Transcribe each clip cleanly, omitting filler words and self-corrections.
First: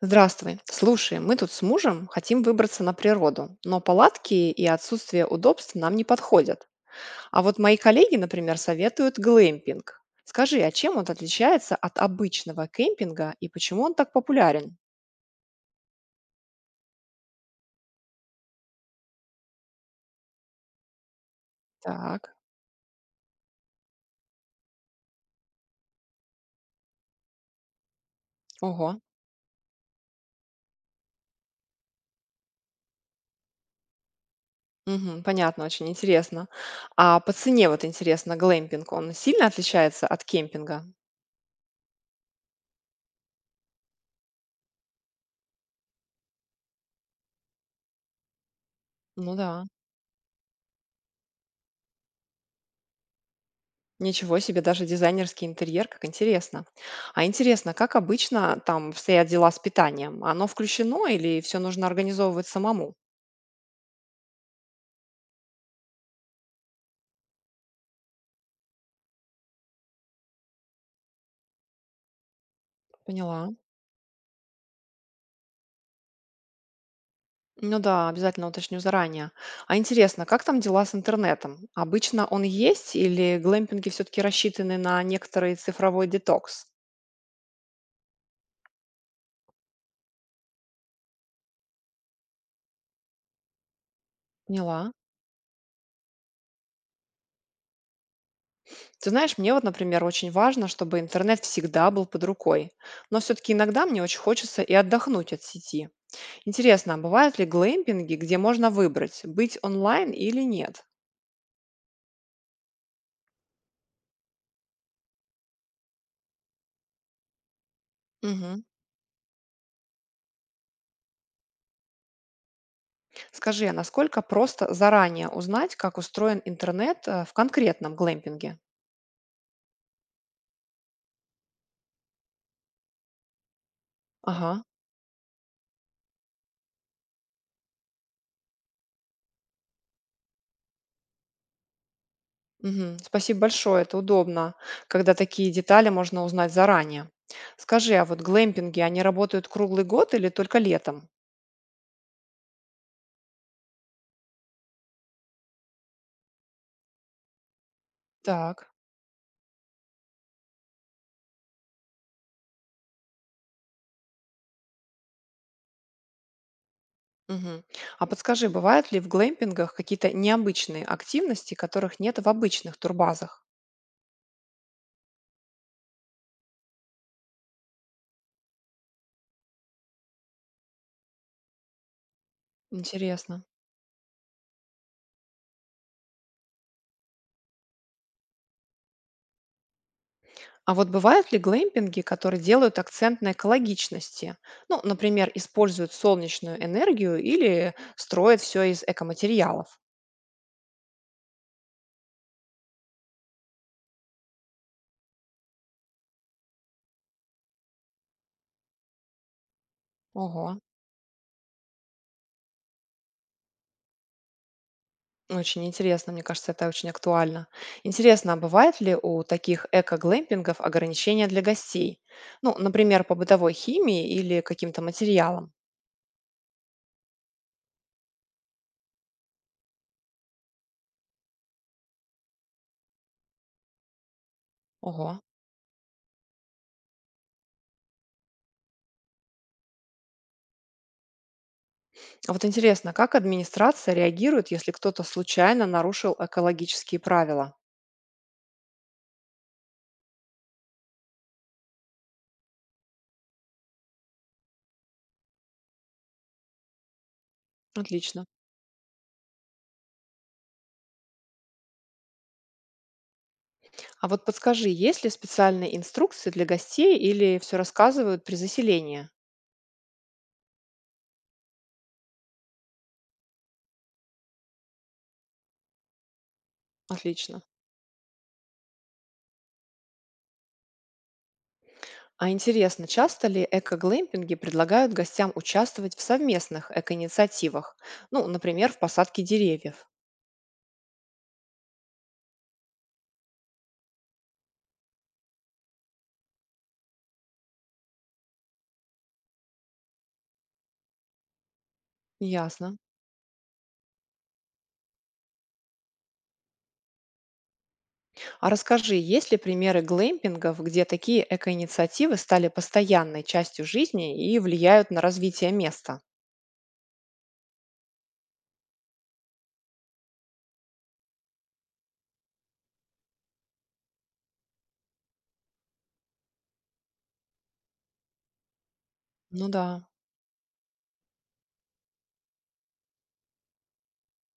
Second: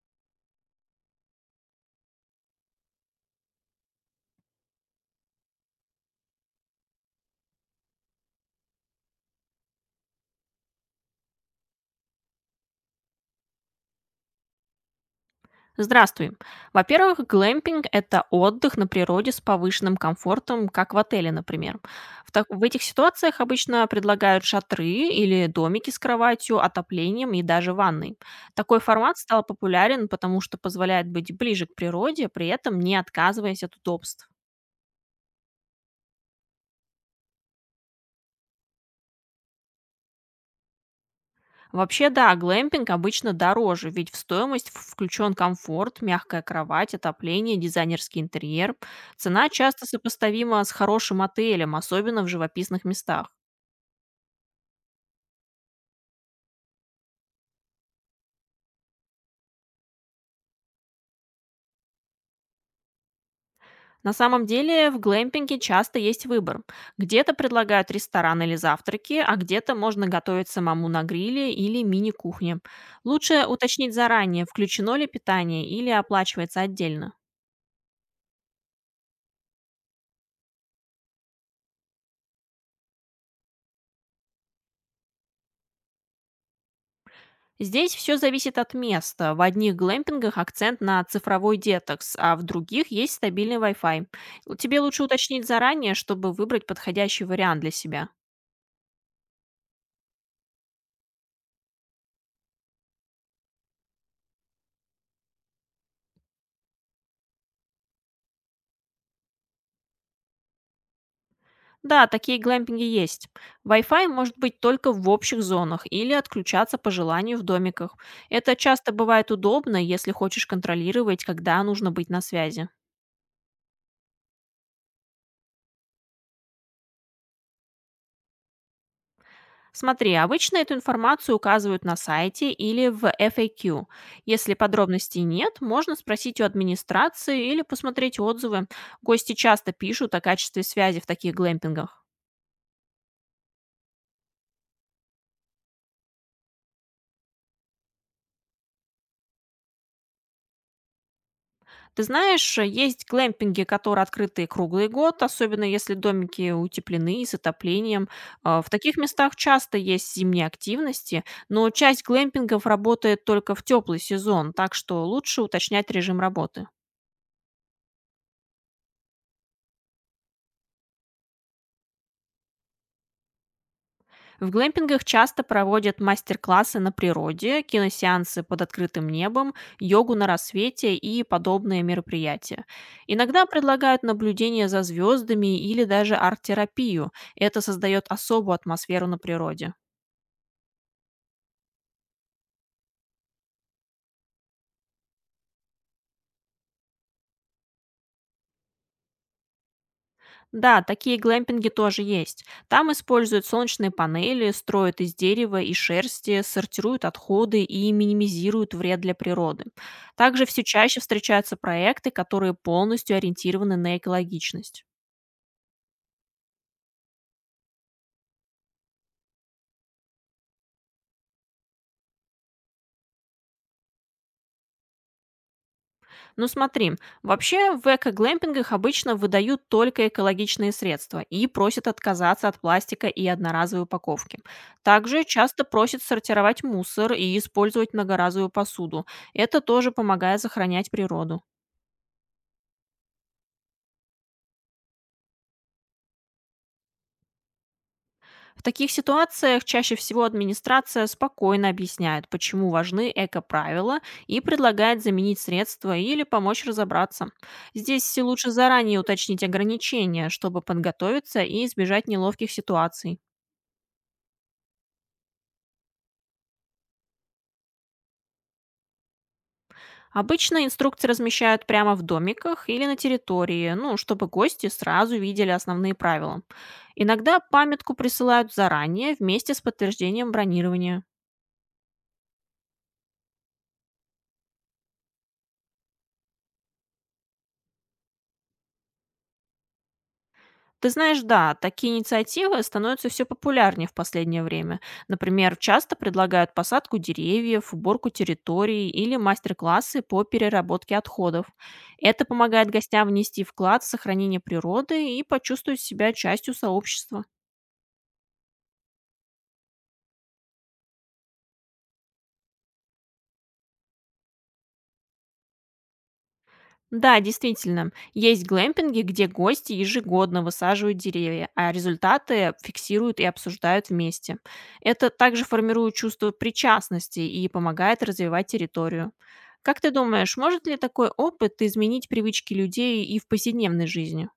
Здравствуй. Слушай, мы тут с мужем хотим выбраться на природу, но палатки и отсутствие удобств нам не подходят. А вот мои коллеги, например, советуют глэмпинг. Скажи, а чем он отличается от обычного кемпинга и почему он так популярен? Здравствуй. Во-первых, глэмпинг– это отдых на природе с повышенным комфортом, как в отеле, например. Так, В этих ситуациях обычно предлагают шатры или домики с кроватью, отоплением и даже ванной. Такой ого, формат стал популярен, потому что позволяет быть ближе к природе, при этом не отказываясь от удобств. мгм, понятно, очень интересно. А по цене вот интересно, глэмпинг, он сильно отличается от кемпинга? Вообще, да, глэмпинг обычно дороже, ведь в стоимость включен комфорт, мягкая кровать, отопление, дизайнерский интерьер. Ну Цена да. часто сопоставима с хорошим отелем, особенно в живописных местах. Ничего себе, даже дизайнерский интерьер, как интересно. А интересно, как обычно там стоят дела с питанием? Оно включено или все нужно организовывать самому? На самом деле в глэмпинге часто есть выбор. Где-то предлагают ресторан или завтраки, а где-то можно готовить самому на гриле или мини-кухне. Лучше Поняла. уточнить заранее, включено ли питание или оплачивается отдельно. Ну да, обязательно уточню заранее. А интересно, как там дела с интернетом? Обычно он есть или глэмпинги все-таки рассчитаны на некоторый цифровой детокс? Здесь все зависит от места. В одних глэмпингах акцент на цифровой детокс, а в других есть стабильный Wi-Fi. Тебе Поняла. лучше уточнить заранее, чтобы выбрать подходящий вариант для себя. Ты знаешь, мне вот, например, очень важно, чтобы интернет всегда был под рукой. Но все-таки иногда мне очень хочется и отдохнуть от сети. Интересно, а бывают ли глэмпинги, где можно выбрать, быть онлайн или нет? Да, такие глэмпинги есть. Wi-Fi может быть только в общих зонах или отключаться по желанию в домиках. Это Мгм. часто бывает удобно, если хочешь контролировать, когда нужно быть на связи. Скажи, а насколько просто заранее узнать, как устроен интернет в конкретном глэмпинге? Смотри, обычно эту информацию указывают на сайте или в FAQ. Ага, Если подробностей нет, можно спросить у администрации или посмотреть отзывы. Гости часто пишут о качестве связи в таких глэмпингах. мгм. Спасибо большое, это удобно, когда такие детали можно узнать заранее. Скажи, а вот глэмпинги, они работают круглый год или только летом? Ты знаешь, есть глэмпинги, которые открыты круглый год, особенно если домики утеплены и с отоплением. В Так. таких местах часто есть зимние активности, но часть глэмпингов работает только в теплый сезон, так что лучше уточнять режим работы. Мгм. А подскажи, бывают ли в глэмпингах какие-то необычные активности, которых нет в обычных турбазах? В глэмпингах часто проводят мастер-классы на природе, киносеансы под открытым небом, йогу на рассвете и подобные мероприятия. Интересно. Иногда предлагают наблюдение за звездами или даже арт-терапию. Это создает особую атмосферу на природе. А вот бывают ли глэмпинги, которые делают акцент на экологичности? Ну, например, используют солнечную энергию или строят все из экоматериалов? Да, такие глэмпинги тоже есть. Там используют солнечные панели, строят из дерева и шерсти, сортируют отходы и минимизируют вред для природы. Также Ого, все чаще встречаются проекты, которые полностью ориентированы на экологичность. очень интересно, мне кажется, это очень актуально. Интересно, а бывает ли у таких эко-глэмпингов ограничения для гостей? Ну, например, по бытовой химии или каким-то материалам? Ну смотри, вообще в эко-глэмпингах обычно выдают только экологичные средства и просят отказаться от пластика и одноразовой упаковки. Ого. Также часто просят сортировать мусор и использовать многоразовую посуду. Это тоже помогает сохранять природу. А вот интересно, как администрация реагирует, если кто-то случайно нарушил экологические правила? В таких ситуациях чаще всего администрация спокойно объясняет, почему важны эко-правила и предлагает заменить средства или помочь разобраться. Здесь Отлично. лучше заранее уточнить ограничения, чтобы подготовиться и избежать неловких ситуаций. А вот подскажи, есть ли специальные инструкции для гостей или все рассказывают при заселении? Обычно инструкции размещают прямо в домиках или на территории, ну, чтобы гости сразу видели основные правила. Иногда Отлично. памятку присылают заранее вместе с подтверждением бронирования. А интересно, часто ли эко-глэмпинги предлагают гостям участвовать в совместных эко-инициативах? Ну, например, в посадке деревьев. Ты знаешь, да, такие инициативы становятся все популярнее в последнее время. Например, часто предлагают посадку деревьев, уборку территорий или мастер-классы по переработке отходов. Это помогает Ясно. гостям внести вклад в сохранение природы и почувствовать себя частью сообщества. А расскажи, есть ли примеры глэмпингов, где такие эко-инициативы стали постоянной частью жизни и влияют на развитие места? Да, действительно, есть глэмпинги, где гости ежегодно высаживают деревья, а результаты фиксируют и обсуждают вместе. Это также формирует чувство причастности и помогает развивать территорию. Ну да. Как ты думаешь, может ли такой опыт изменить привычки людей и в повседневной жизни?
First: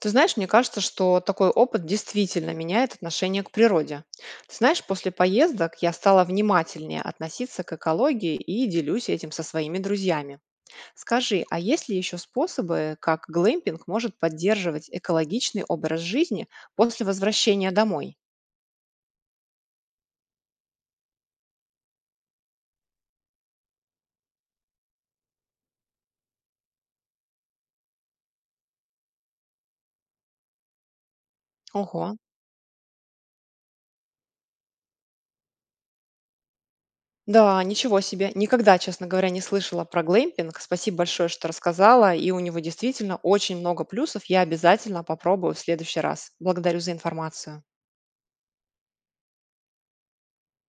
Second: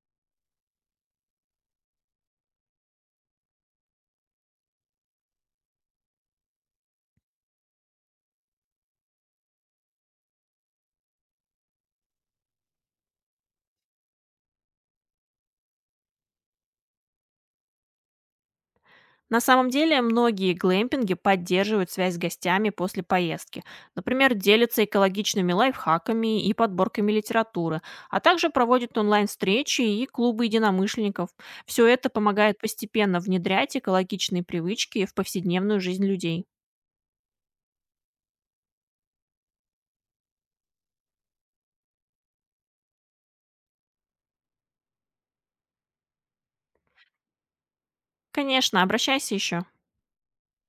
Ты знаешь, мне кажется, что такой опыт действительно меняет отношение к природе. Ты знаешь, после поездок я стала внимательнее относиться к экологии и делюсь этим со своими друзьями. Скажи, а есть ли еще способы, как глэмпинг может поддерживать экологичный образ жизни после возвращения домой? На самом деле, многие глэмпинги поддерживают связь с гостями после поездки. Например, делятся экологичными лайфхаками и подборками литературы, а также проводят онлайн-встречи и клубы единомышленников. Все это Ого. помогает постепенно внедрять экологичные привычки в повседневную жизнь людей. Да, ничего себе. Никогда, честно говоря, не слышала про глэмпинг. Спасибо большое, что рассказала. И у него действительно очень много плюсов. Я обязательно попробую в следующий раз. Благодарю за информацию. Конечно, обращайся еще.